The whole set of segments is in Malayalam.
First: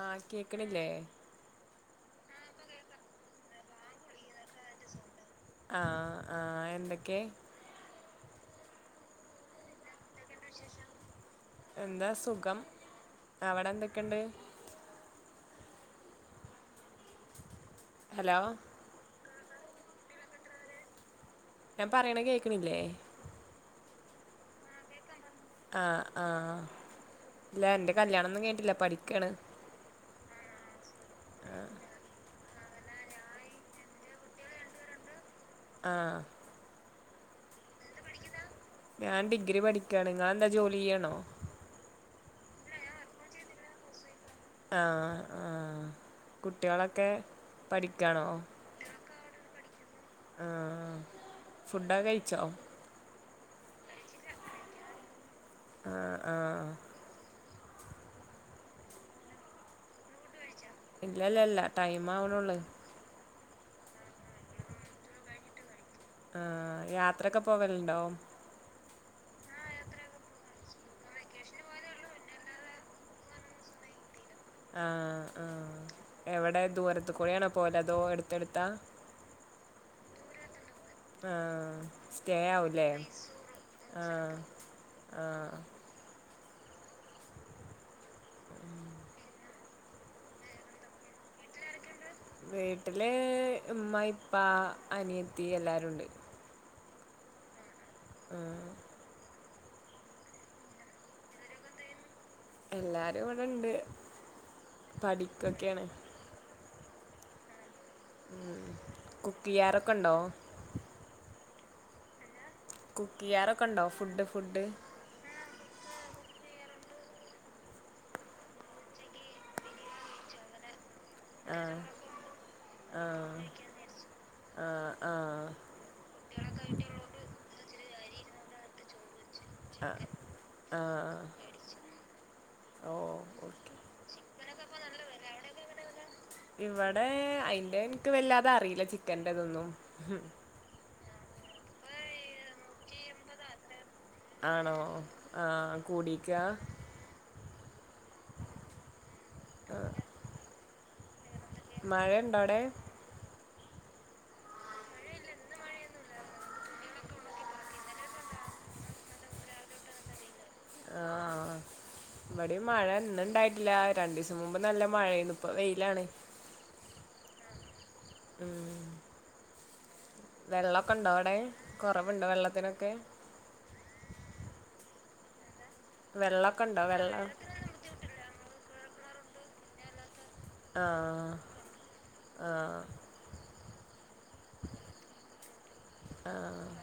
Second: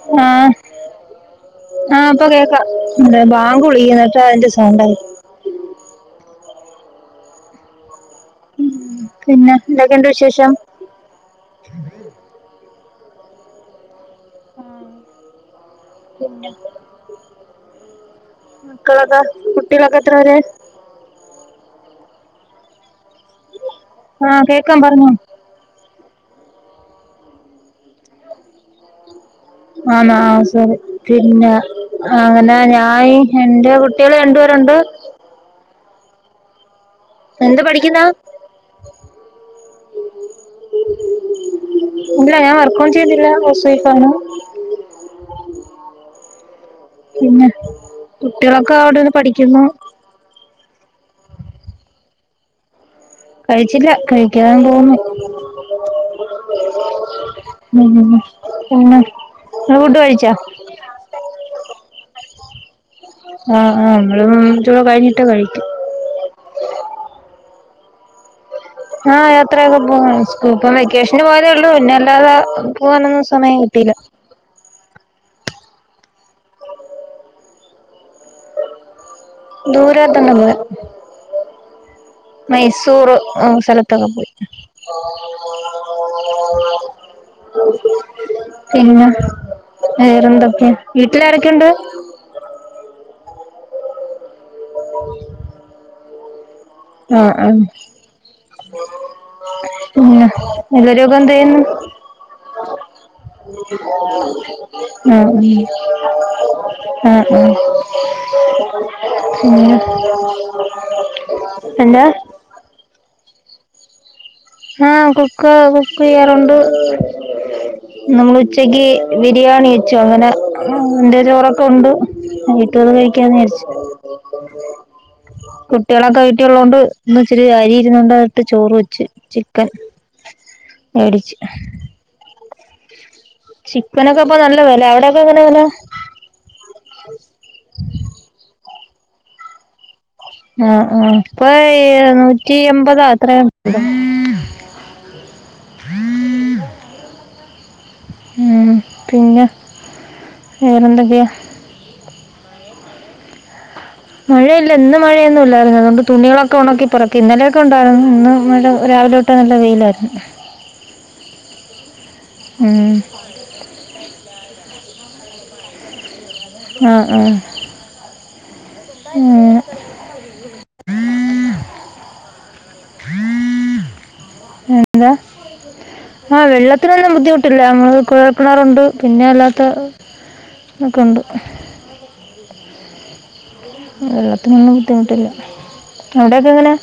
ആ കേക്കണില്ലേ ആ ഇപ്പൊ കേക്കാ എ ബാങ്ക് വിളിക്കുന്നട്ടോ അതിന്റെ സൗണ്ട് ആ ആ എന്തൊക്കെ ഉം പിന്നെ എ എന്താ സുഖം അവിടെ എന്തൊക്കെയുണ്ട് പിന്ന ഹലോ മക്കളൊക്ക കുട്ടികളൊക്കെ എത്ര പേര് ഞാൻ പറയണ കേക്കണില്ലേ ആ കേക്കാം പറഞ്ഞോ ആ ആ ഇല്ല എന്റെ കല്യാണൊന്നും കഴിഞ്ഞിട്ടില്ല പഠിക്കയാണ് ആണോ സോറി പിന്നെ അങ്ങനെ ഞാൻ എന്റെ കുട്ടികൾ രണ്ടുപേരുണ്ട് ആ എന്ത് പഠിക്കുന്നാ ഞാൻ ഡിഗ്രി പഠിക്കാണ് ങ്ങള് എന്താ ജോലിയ്യാണോ ഇല്ല ഞാൻ വർക്കോന്നും ചെയ്യ്ന്നില്ല ഹൗസ് വൈഫാണ് ആ ആ പിന്നെ കുട്ടിആളൊക്കെ അവിടെര്ന്ന് പഠിക്കുന്നു അ ആ ഫുഡോക്കെ കഴിച്ചോ കഴിച്ചില്ല കഴിക്കാൻ പോവുന്നു ആഹ് ആഹ് ഉം പിന്നെ ഇങ്ങള് ഫുഡ് കഴിച്ചാ ഇല്ലല്ലല്ല ടൈംമ് ആവ്ണോള്ളെ ആ ആ [unintelligible] കഴിഞ്ട്ട് കഴിക്കും ആ യാത്രൊക്കെ പോവൽണ്ടോ ആ യാത്രയൊക്കെ പോവും സ്കൂ [unintelligible] വെക്കേഷന് പോയതെ ഒള്ളൂ പിന്നെ അല്ലാതെ പോകാനൊന്നും സമയം കിട്ടീല ആ ആ എവിടെ ദൂരത്ത് കൂടെ ആണോ പോല് അതോ എട്ത്താ എട്ത്താ ദൂരോട്ടെങ്ങും പോ ആ മൈസൂറ് സ്ഥലത്തൊക്കെ പോയി ആഹ് ആഹ് പിന്നെ വേറെന്തൊക്കെ വീട്ടില് ആരൊക്കെയുണ്ട് മൈ പാ, അനിയത്തി, എല്ലാരും ഉണ്ട് ങ ആ [unintelligible] ഉ [inaudible] എല്ല് രോഗം എന്തായന്ന്? [unintelligible] എല്ലാരും ഇവിടെണ്ട് ങ മ് പഠിക്കൊക്കെയാണ് കുക്ക് ഉം ഉം. ചെയ്യാറൊക്കെ ഉണ്ടോ [unintelligible] എന്താ? കുക്ക് ചെയ്യാറൊക്കൊഒണ്ടോ? ഫുഡ് ഫുഡ് ആ കു ക്ക് കുക്ക് ചെയ്യാറുണ്ട് നമ്മൾ ഉച്ചക്ക് ബിരിയാണി വെച്ചു അങ്ങനെ ഉണ്ട് ചോറൊക്കെ ആഹ് ഉണ്ട്, വീട്ടി വന്നു കഴിക്കാന്ന് ആഹ് വിചാരിച്ചു, ആഹ് ആഹ് കുട്ടികളൊക്കെ വീട്ടിലൊള്ളോണ്ട് ഇന്ന് ഇച്ചിരി അരി ഇരുന്നുണ്ടാ ഇട്ട് ചോറ് വച്ച്. [unintelligible] ക്കൻ ആഹ് മേടിച്ച്. ഓ ചിക്കനൊക്കെ ഇപ്പൊ [unintelligible] എങ്ങനെ പോന്ന് എന്ത? ഇവിടെ അയിന്റെ എനിക്ക് വല്ലാതെ അറിയില്ല ചി ക്കന്റതൊന്നും ആ ആ ഇപ്പൊ ഏ നൂറ്റി എമ്പതാ അത്ര [unintelligible] ആണോ ആ കൂടീക്ക ഉം പിന്നെ വേറെ എന്തൊക്കെയാ? മഴ ഉണ്ടോ അവിടെ? മഴയില്ല ഇന്ന് മഴയൊന്നും ഇല്ലായിരുന്നു അതുകൊണ്ട് തുണികളൊക്കെ ഉണക്കി പറുക്കി ഇന്നലെയൊക്കെ ഉണ്ടായിരുന്നു ഇന്ന് മഴ രാവിലെ തൊട്ടേ നല്ല വെയിലായിരുന്നു. ആ ഇവിടെയും മഴ ഉം ഇന്നു ഉണ്ടായിട്ടില്ല രണ്ട് ദിവസം മുമ്പ് നല്ല മഴയാന്ന് ഇപ്പൊ വെയിലാണ്. ആ ആ ഉം വെള്ളമൊക്കെ ഉണ്ടോ അവിടെ കുറവുണ്ടോ വെള്ളത്തിനൊക്കെ എന്താ ആ വെള്ളമൊക്കെ ഉണ്ടോ വെള്ളത്തിനൊന്നും വെള്ളം ബുദ്ധിമുട്ടില്ല നമ്മക്ക് കുഴൽകിണറുണ്ട് പിന്നെ അല്ലാത്ത ആ ഒക്കെ ഉണ്ട് ആ വെള്ളത്തിനെന്നും ബുദ്ധിമുട്ടില്ല. ആ അവിടെയൊക്കെ എങ്ങനെ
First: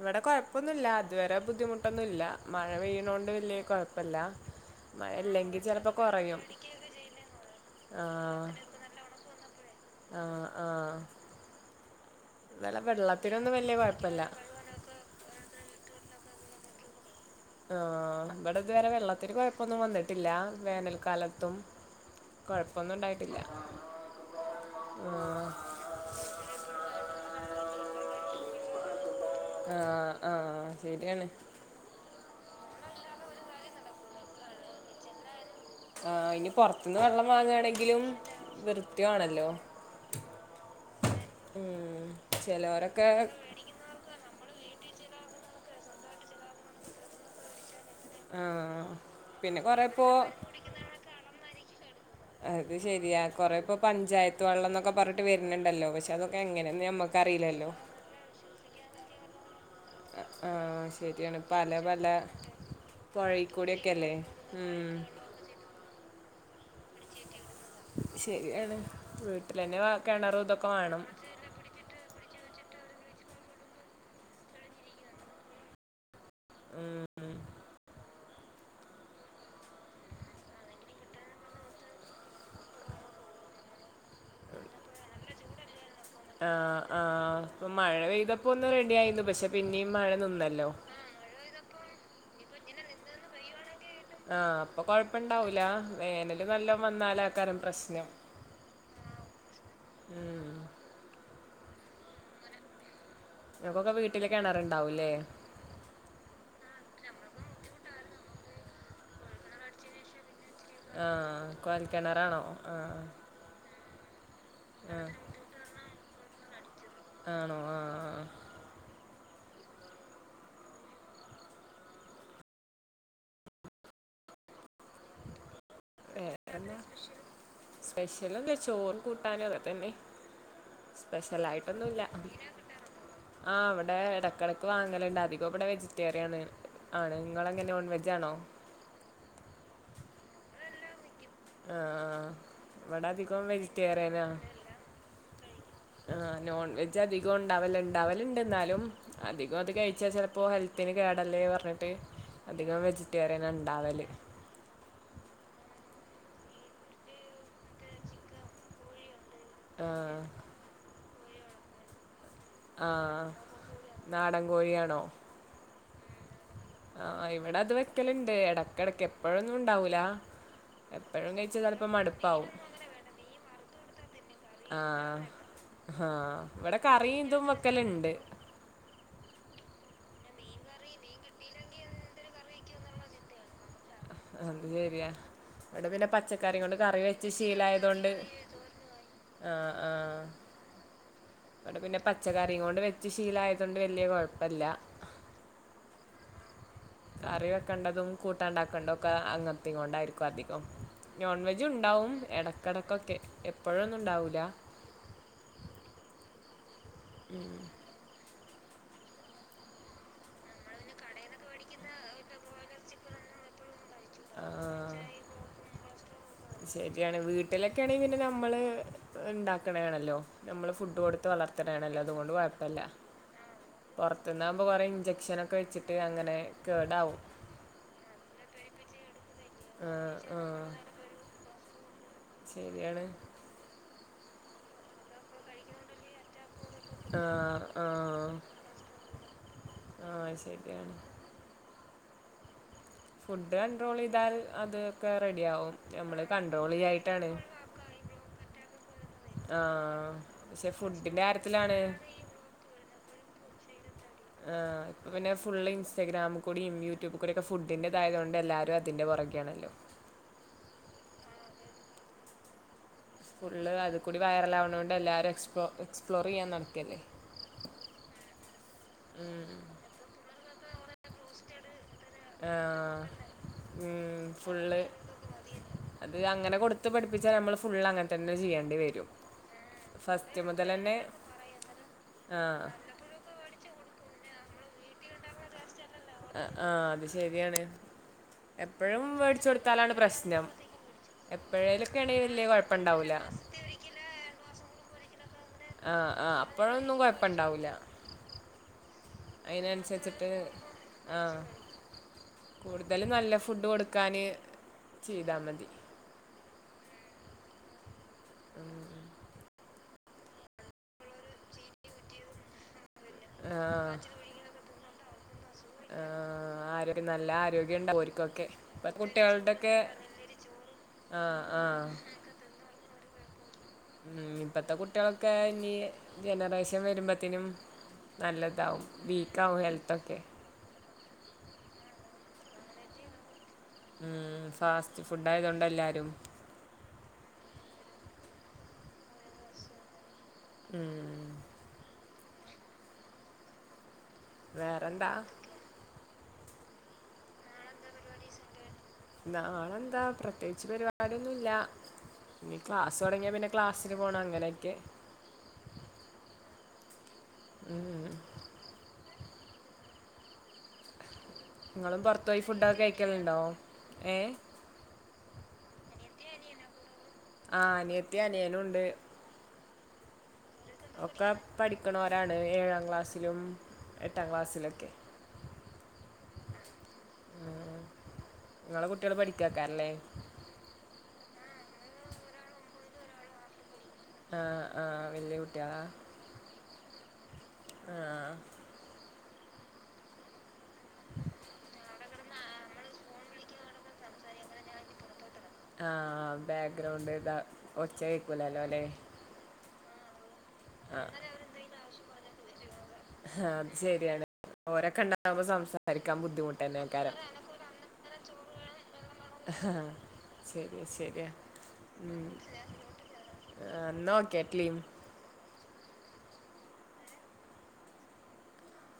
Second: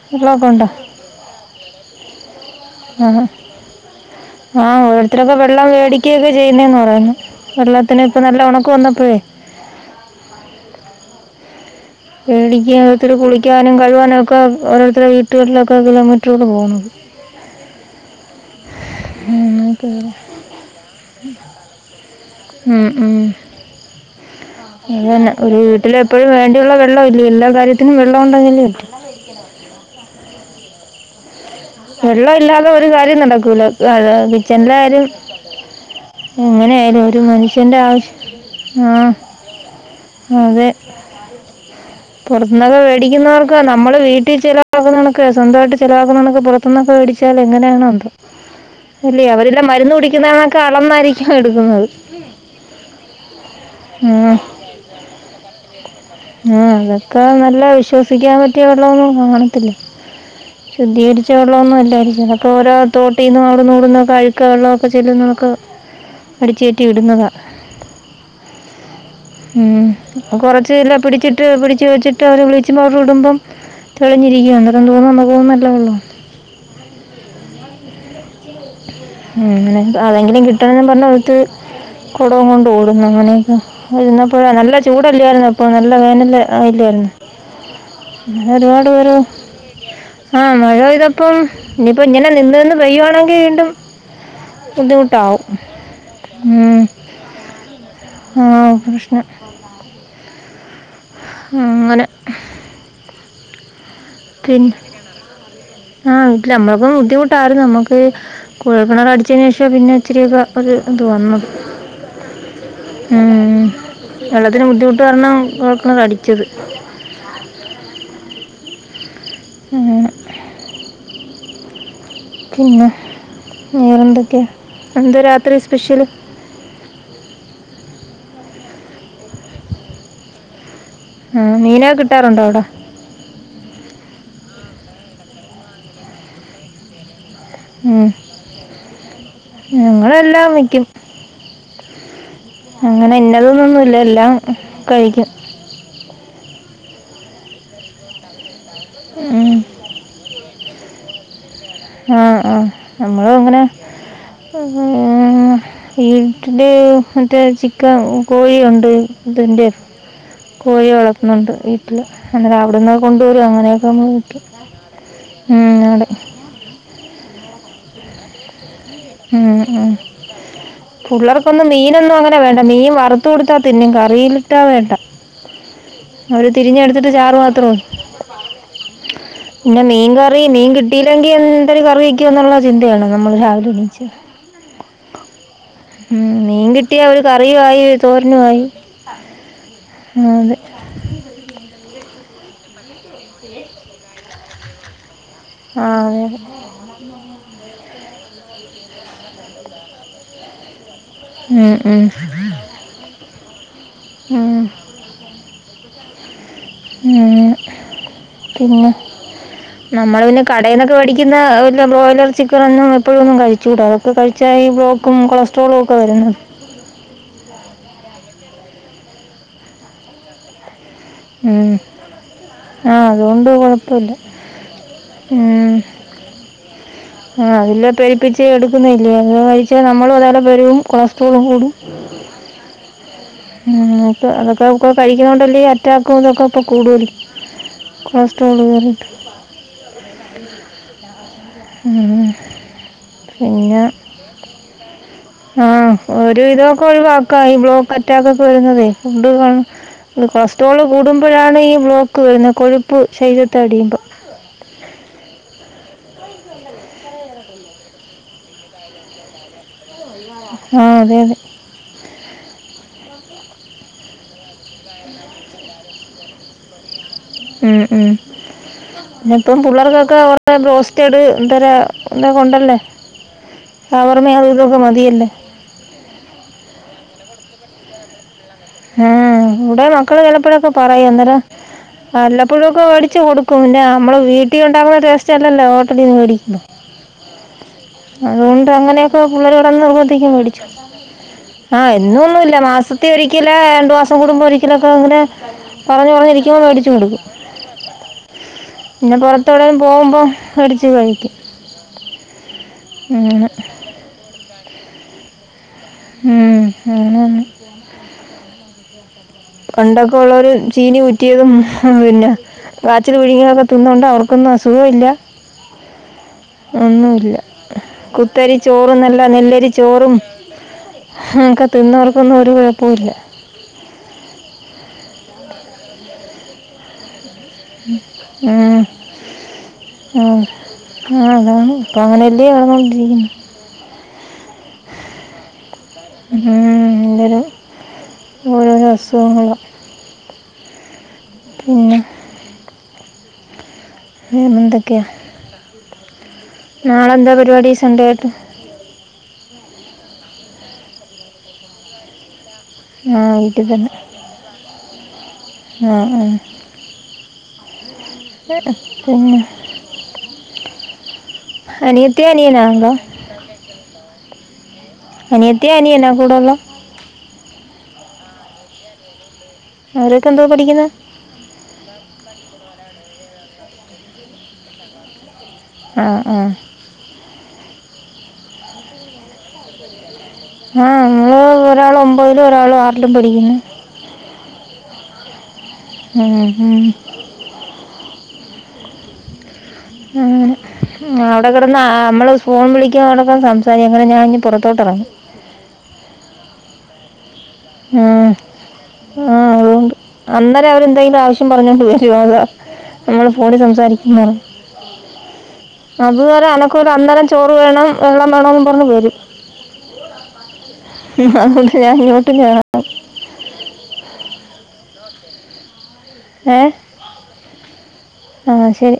ഇവിടെ വെള്ളമൊക്കെ ഉണ്ടോ കൊഴപ്പൊന്നുമല്ല അതുവരെ ബുദ്ധിമുട്ടൊന്നുംല്ല മഴ ആ പെയ്യണോണ്ട് വലിയ കൊഴപ്പില്ല ആ മഴ ഓരോരുത്തരൊക്കെ ഇല്ലെങ്കിൽ വെള്ളം ചിലപ്പോ മേടിക്കുകയൊക്കെ കുറയും ചെയ്യുന്നതെന്ന് പറയുന്നു വെള്ളത്തിന് ആ ഇപ്പം നല്ല ഉണക്ക് വന്നപ്പോഴേ ആ ആ മേടിക്ക ഇവിടെ ഓരോത്തര് വെള്ളത്തിനൊന്നും കുളിക്കാനും വലിയ കഴുവാനും കുഴപ്പമില്ല ഒക്കെ ഓരോരുത്തരു വീട്ടുകളിലൊക്കെ [unintelligible] ട്ട് പോന്നു. ആ ഉം വേനൽക്കാലത്തും കുഴപ്പൊന്നും ഉം ഉണ്ടായിട്ടില്ല അതുതന്നെ. ആഹ് ഒരു വീട്ടില് എപ്പോഴും വേണ്ടിയുള്ള വെള്ളം അല്ല്യോ എല്ലാ കാര്യത്തിനും വെള്ളം ഉണ്ടെങ്ങില്ലെ ആ ആ ശരിയാണ് വെള്ളം ഇല്ലാതെ ഒരു കാര്യം നടക്കൂല. അതാത് കിച്ചനിലെ കാര്യം ആ ഇനി പുൊറത്തുന്ന് വെള്ളം മനുഷ്യന്റെ വാങ്ങയാണെങ്കിലും ആവശ്യം വൃത്തിയ ആ ആണല്ലോ ഉ പുറത്തന്നൊക്കെ മേടിക്കുന്നവർക്ക് നമ്മള് വീട്ടിൽ ചിലവാക്കുന്ന ഒ സ്വന്തമായിട്ട് ചിലവാക്കണൊക്കെ പുറത്തനിന്നക്കെേടിച്ചാൽ എങ്ങനെയണ ആഹ പിന്നെ കൊറെപ്പോൊ കുടിക്കുന്നതൊക്കെ അളന്നായിരിക്കും എടുക്കുന്നത് അത് ശരിയാ കൊറെപ്പോൊ പഞ്ചായത്ത് വെള്ളംന്നൊക്കെ പറഞ്ഞട്ട് വരുന്നുണ്ടല്ലോ പക്ഷെ അതൊക്കെ ഉ എങ്ങനെയെന്ന് അതൊക്കെ നല്ല നമ്മക്കറിയില്ലല്ലോ വിശ്വസിക്കാൻ പറ്റിയ വെള്ളം കാണിക്ക ആഹ് ശുദ്ധീകരിച്ച ശരിയാണ് പല വെള്ളമൊന്നും പല അല്ലായിും ചിലപ്പോ ഓരോ തോട്ടീന്ന്ും പുഴയിൽ അവിടുന്നടുന്ന കൂടിയൊക്കെയല്ലേ കഴുക്ക വെള്ളമൊക്കെ ഉം ചെല്ലുന്നക്ക് അടിച്ചേറ്റി ഇടതാണ് ശരിയാണ് വീട്ടിലന്നെ ഉം. കണറും ഇതൊക്കെ കുറച്ച് ഇല്ല വേണം പിടിച്ചിട്ട് പിടിച്ച് വച്ചി് അവര് വിളിച്ചുമ്പോ അവടെടുമ്പം തെളിഞ്ഞിരിക്കുവ അന്നേം തോന്നുന്നു നമു പോോന്നുന്ന അല്ലേള്ളോ ഉം ഉം അങ്ങനെ അതെങ്കിലും കിട്ടൂന്നും പറഞ്ഞ് അടുത്ത് കുടവുംകൊണ്ട് ഓടുന്നു അങ്ങനെയൊക്കെ ഇരുന്നപ്പോ നല്ല ചൂടല്ലായിുന്ന അപ്പോ നല്ല വേനല് ആ ആ ആയില്ലേര്ന്ന് ഇപ്പൊ മഴ പെയ്തപ്പോ ങ്ങനെ ഒന്ന് ഒരുപാട് പേര് റെഡിയായിരുന്നു പക്ഷെ പിന്നെയും മഴ ആ നിന്നല്ലോ മഴ പെയ്തപ്പം ഞ്ഞിപ്പം ഇങ്ങനെ നി ന്ന് പെയ്യാണെങ്കി വീണ്ടും ആശ് അപ്പൊ ബുദ്ധിമുട്ടാവും കൊഴപ്പണ്ടാവൂല വേനല് നല്ലോ ഉം. വന്നാലാക്കാരം പ്രശ്നം ആ പ്രശ്നം ഉം അങ്ങനെ ങ്ങക്കൊക്കെ വീ വീട്ടില് കെണറുണ്ടാവൂല്ലേ നമ്മളപ്പം ബുദ്ധിമുട്ടായിരുന്നു നമുക്ക് കുഴൽക്കിണറ് അടിച്ചതിന് ശേഷ പിന്നെ ഒത്തിരി ഒരു ഇത് ആ വന്നത് കുഴൽക്കിണറാണോ ആ ഉം വെള്ളത്തിന് ആ ബുദ്ധിമുട്ട് കാരണം കൊഴൽക്കിണറ് അടി ച്ചത് ആണോ ആഹ് ആ ഏ പിന്നെ വേരെ എന്തൊക്കെയ എന്താ രാത്രി സ്പെഷ്യൽ സ്പെഷ്യല് ചോറ് കൂട്ടാന് അതെന്നെ സ്പെഷ്യൽ മീനൊക്കെ ആയിട്ടൊന്നുമല്ല കിട്ടാറുണ്ടോ അവിടെ ആഹ് അവിടെ ഇടക്കട വാങ്ങലുണ്ട് അധികം ഇവിടെ വെജിറ്റേറിയൻ ആണ് നിങ്ങളങ്ങനെ നോൺ ഉം. വെജാണോ ല്ലാം വെക്കും ആ ഇവിടെ അങ്ങനെ അധികം ഇന്നതൊന്നുമില്ല വെജിറ്റേറിയന എല്ലാം കഴിക്കും ആോൺ വെ അധി കോണ്ടാവല്ണ് ണ്ടാവലുണ്ട് എന്നാലും അധികം ഉം. അത് കഴിച്ചാൽ ചിലപ്പോ ഹെൽത്ത് ത്തിന് കേടല്ലേവർ ആഹ് ആഹ് നമ്മള് ഇങ്ങനെ ഉണ്ടാവല് വീട്ടില് മറ്റേ ചിക്കൻ കോഴിയുണ്ട് ത് ൻ്റെ ആഹ് കോഴി വളർ ന്നുണ്ട് വീട്ടില് അന്നേരം അവിടെന്ന് ആഹ് കൊണ്ടുവരും അങ്ങനെയൊക്കെ നമ്മ നോക്കും നാടൻ കോഴിയാണോ ഉം ആ ആന് ഇവിടെ അത് വെക്കലുണ്ട് എട ഉം ഉം എപ്പോഴും കഴിച്ചാൽ പിള്ളർക്കൊന്നും ചിലപ്പോ മീനൊന്നും അങ്ങനെ മടുപ്പാവും വേണ്ട മീൻ വറുത്തു കൊടുത്താ തിന്നും കറിയിലിട്ടാ വേണ്ട ആഹ് ആഹ് അവര് ഇവിടെ തിരഞ്ഞടുത്തിട്ട് കറി ചാറ് ഇതും മാത്രോ വെക്കലുണ്ട് പിന്നെ മീൻ കറി മീൻ കിട്ടിയില്ലെങ്കി എന്തോലും കറി വെക്കുവ എന്നുള്ള ചിന്തയാണ് നമ്മള് രാവിലെ അത് ശരിയാ വിടെ പിന്നെ ഉം, പച്ചക്കറി മീൻ കൊണ്ട് കറി കിട്ടിയ ഒരു വെച്ച് കറിയുമായി ശീലായതുകൊണ്ട് തോരനുമായി ആ ആ, അതെ ആവിടെ പിന്നെ പച്ചക്കറിംങ്ങോണ്ട് വെച്ച് ശീലായതോണ്ട് വല്ല്യ കൊഴപ്പല്ല ആ അതെ അതെ കറി വെക്കെണ്ടതും കൂട്ടാണ്ടാക്കൊണ്ടൊക്കെ അങ്ങത്തും കൊണ്ടായിരിക്കും അധികം നോൺ വെജും ഉം, ഉം. ഇണ്ടാവും എടക്കടക്കൊക്കെ എപ്പഴൊന്നും ഇണ്ടാവൂല ഉം, ഉം പിന്നെ നമ്മൾ പിന്നെ കടയിന്നൊക്കെ വെടിക്കുന്ന ബ്രോയിലർ ചിക്കനൊന്നും എപ്പഴൊന്നും കഴിച്ചുടാ കഴിച്ചാ ഈ ആഹ് ബ്ലോക്കും കൊളസ്ട്രോളും ഒക്കെ വരുന്നത് ശരിയാണ് വീട്ടിലൊക്കൊയാണെങ്കി പിന്നെ ഞമ്മൾ ഇണ്ടാക്ക്ണെ ആണല്ലോ നമ്മൾ ഫു ഫുഡ് കൊടുത്ത് ഉം. വളർത്ത്ണെയാണല്ലോ അതുകൊണ്ട് കൊഴപ്പല്ല ആ അതുകൊണ്ട് കുഴപ്പമില്ല പൊർത്ത്ന്നാമ്പും കൊറേ ഇഞ്ചക്ഷനൊക്കെ ഉം. വെച്ചിട്ട് അങ്ങനെ കേടാവും ആ അതില്ല പേരിപ്പിച്ച് എട്ക്കുന്നില്ലേ അത് കഴിച്ചാൽ ആഹ് നമ്മളും അത് പോലെ ആഹ് വെരും കൊളസ്ട്രോളും കൂടും ആ ശരിയാണ് ഉം ന്നട്ട് അതൊക്കെ കഴിക്കുന്നോണ്ടല്ലെ ഈ അറ്റ ആ ആ കൊളസ്ട്രോൾ കയറിയിട്ട് ആ ശരിയാണ് ഉം ഫുഡ് പിന്നെ കണ്ട്രോൾ ചെയ്താൽ അത് ക്കെ ആ ഒര് വിധൊക്കെ ഒഴിവാക്കാം ഈ ബ്ലോക്ക് അറ്റാക്ക് ഒക്കെ വരുന്നതേ ഫുഡ് കൺ ആ പക്ഷെ കൊളസ്ട്രോള് ഫുഡിൻ്റെ കൂടുമ്പോഴാണ് ഈ കാര്യത്തിലാണ് ബ്ലോക്ക് വരുന്നെ കൊഴുപ്പ് ശെരീരം തടിയുമ്പോ ഇൻസ്റ്റഗ്രാം കൂടിം യൂട്യൂബ് കൂടിയൊക്ക ഫുഡിൻന്റെ ഇതായതോണ്ട് എല്ലാരും അതിന്റെ പൊറകെയാണല്ലോ ആ അതെ അതെ സ്കൂൾ ൽ അത് കൂടി വൈറൽ ആവ്ണോണ്ട് എല്ലാരും എക്സ്പ്ലോ എക്സ്പ്ലോർ ചെയ്യാൻ നട്ക്കല്ലേ ഉം ഉം പിന്നെ ഉം. ഇപ്പം പുള്ളേർക്കൊക്കെ അവര്ടെ ബ്രാസ്റ്റഡ് എന്തരാ ആ ഉം ഷവർമ അതും ഇതൊക്കെ ഫുള്ള് മതിയല്ലേ അത് അങ്ങനെ കൊടുത്ത് പഠിപ്പി [unintelligible] നമ്മള് ഫുള്ള് അങ്ങനെതന്ന ചെയ്യ ഉം വ്ടെ മക്കള് ചെലപ്പോഴൊക്കെ തന്നെ പറയും അന്നേരം ആ വല്ലപ്പോഴൊക്കെ വേടിച്ച് കൊടുക്കും. പിന്ന നമ്മള് വീട്ട വീട്ടിണ്ടാവുന്ന ടേസ്റ്റല്ലല്ലോ. ആആഹ് അത് ശരിയാണ്. അതുകൊണ്ട് എപ്പഴും അങ്ങനെയൊക്കെ പിള്ളേര് കിടന്ന് വേടിച്ചെടുത്താലാണ് നിർബന്ധിക്കും പ്രശ്നം. മേടിച്ചു. എപ്പോഴേലൊക്കെ ആണെങ്കി വല്ല്യ കൊഴപ്പണ്ടാവൂല്ല. ആരണ്ടുവാസം കൂടമ്പോ ഒരിക്കലൊക്കെ അങ്ങനെ പറഞ്ഞു ആഹ് ആഹ് പറഞ്ഞിരിക്കുമ്പോൾ മേടിച്ചു അപ്പഴൊന്നും കൊടുക്കും. കൊഴപ്പുണ്ടാവൂല്ല. പിന്നെ പുറത്തെവിടെയും പോകുമ്പോൾ അതിനനുസരിച്ചിട്ട് മേടിച്ച് കഴിക്കും. ആഹ് കൂടുതലും നല്ല അങ്ങനെ. ഫുഡ് കൊടുക്കാന് ചെയ്താ മതി. ഉം [unintelligible] പണ്ടൊക്കെള്ളോര്ചീനി കുറ്റിയതും പിന്നെ കാച്ചിൽ ആ പിഴുങ്ങിയതൊക്കെ തിന്നോണ്ട് അവർക്കൊന്നും അസുഖോംല്ല. ആ ആരോഗ്യം നല്ല ഒന്നൂല്ല ആരോഗ്യം ഉണ്ടാവും ഓർക്കൊക്കെ കുത്തരി ഇപ്പത്തെ ചോറുംന്നല്ല നെല്ലരി കുട്ടികളുടെയൊക്കെ ചോറും ആ ആ ഒക്കെ തിന്നോർക്കൊന്നും ഒരു കുഴപ്പൊഇല്ല. ഉം ഇപ്പത്തെ കുട്ടികളൊക്കെ ഇനി ജനറേഷൻ വരുമ്പോ ത്തിനും ഉം. നല്ലതാവും. വീക്കാവും ഹെൽത്തൊക്കെ. ഉം. ആ അതാണിപ്പൊഅങ്ങനെല്ലേ നടന്നോണ്ടിരിക്കുന്ന. ഉം ഫാസ്റ്റ് ഫുഡ് ആയതോണ്ടല്ലാരും എല്ലാവരും ഓരോരോ അസുഖങ്ങള ഉം പിന്നെ. ഉംന്തക്കയാ. വേറെന്താ നാളെ എന്താ പരിപാടി സണ്ടേയായിട്ട്. നാളെന്താ പ്ര പ്രത്യേകിച്ച് പരിപാടിയൊന്നുല്ല. ഈ ക്ലാസ് ആ തുടങ്ങിയാ പിന്നെ വീട്ടിൽ തന്നെ ക്ലാസ്സിന് പോണം. അങ്ങനെയൊക്കെ ആ ആ ഉം പിന്നെ നിങ്ങളും അനിയത്തി പൊറത്തു പോയി ഫുഡൊക്കെ അനിയനാണല്ലോ കഴിക്കലുണ്ടോ? ഏ ഏ അനിയനകൂടെള്ളെ. ആഹ് അനിയത്തി അനിയനുണ്ട്. അവര് ഒക്കെ പഠിക്കണോരാണ് ഏഴാം ക്ലാസ്. ക്ലാസ്സിലും എട്ടാം ക്ലാസ്സിലൊക്കെ ആ ആ ങ്ങളെ കുട്ടികൾ പഠിക്കക്കാറല്ലേ ആഹ നമ്മള് ഒരാൾ ഒമ്പതിലും ഒരാൾ ആറിലും പഠിക്കുന്നു ആ ആ വല്ല്യ [unintelligible] ഹം ഹം ആ അങ്ങനെ അയുടെ കെടന്ന് ആ അമ്മൾ ഫോൺ വിളിക്ക്ണെ കാണുമ്പോ സംസാരിക്കും അങ്ങനെ ഞാൻ ഇഞ്ഞ് പൊറത്തോട്ടെറങ്ങി ആ ബാക്ഗ്രൗണ്ട് താ ഉം ആ അതുകൊണ്ട് അന്നേരം അവരെന്തെങ്കിലും ആവശ്യം പറഞ്ഞോണ്ട് വരും അതാ നമ്മൾ ഫോണീ അത് ശരിയാണ് സംസാരിക്കുന്നേരം ഓരൊക്കെ ഉണ്ടാകുമ്പോ സംസാരിക്കാൻ അതുവരെ ബുദ്ധിമുട്ട് അനക്കൊ തന്നെ ഇല്ല കാരം അന്നേരം ചോറ് വേണം വെള്ളം വേണോന്ന് പറഞ്ഞ് വരും ശരിയാ ശരിയാ [unintelligible] ആ ഉം. ആ ന്നാ ഓക്കെ ക്ലീൻ ഏ ആ ശരി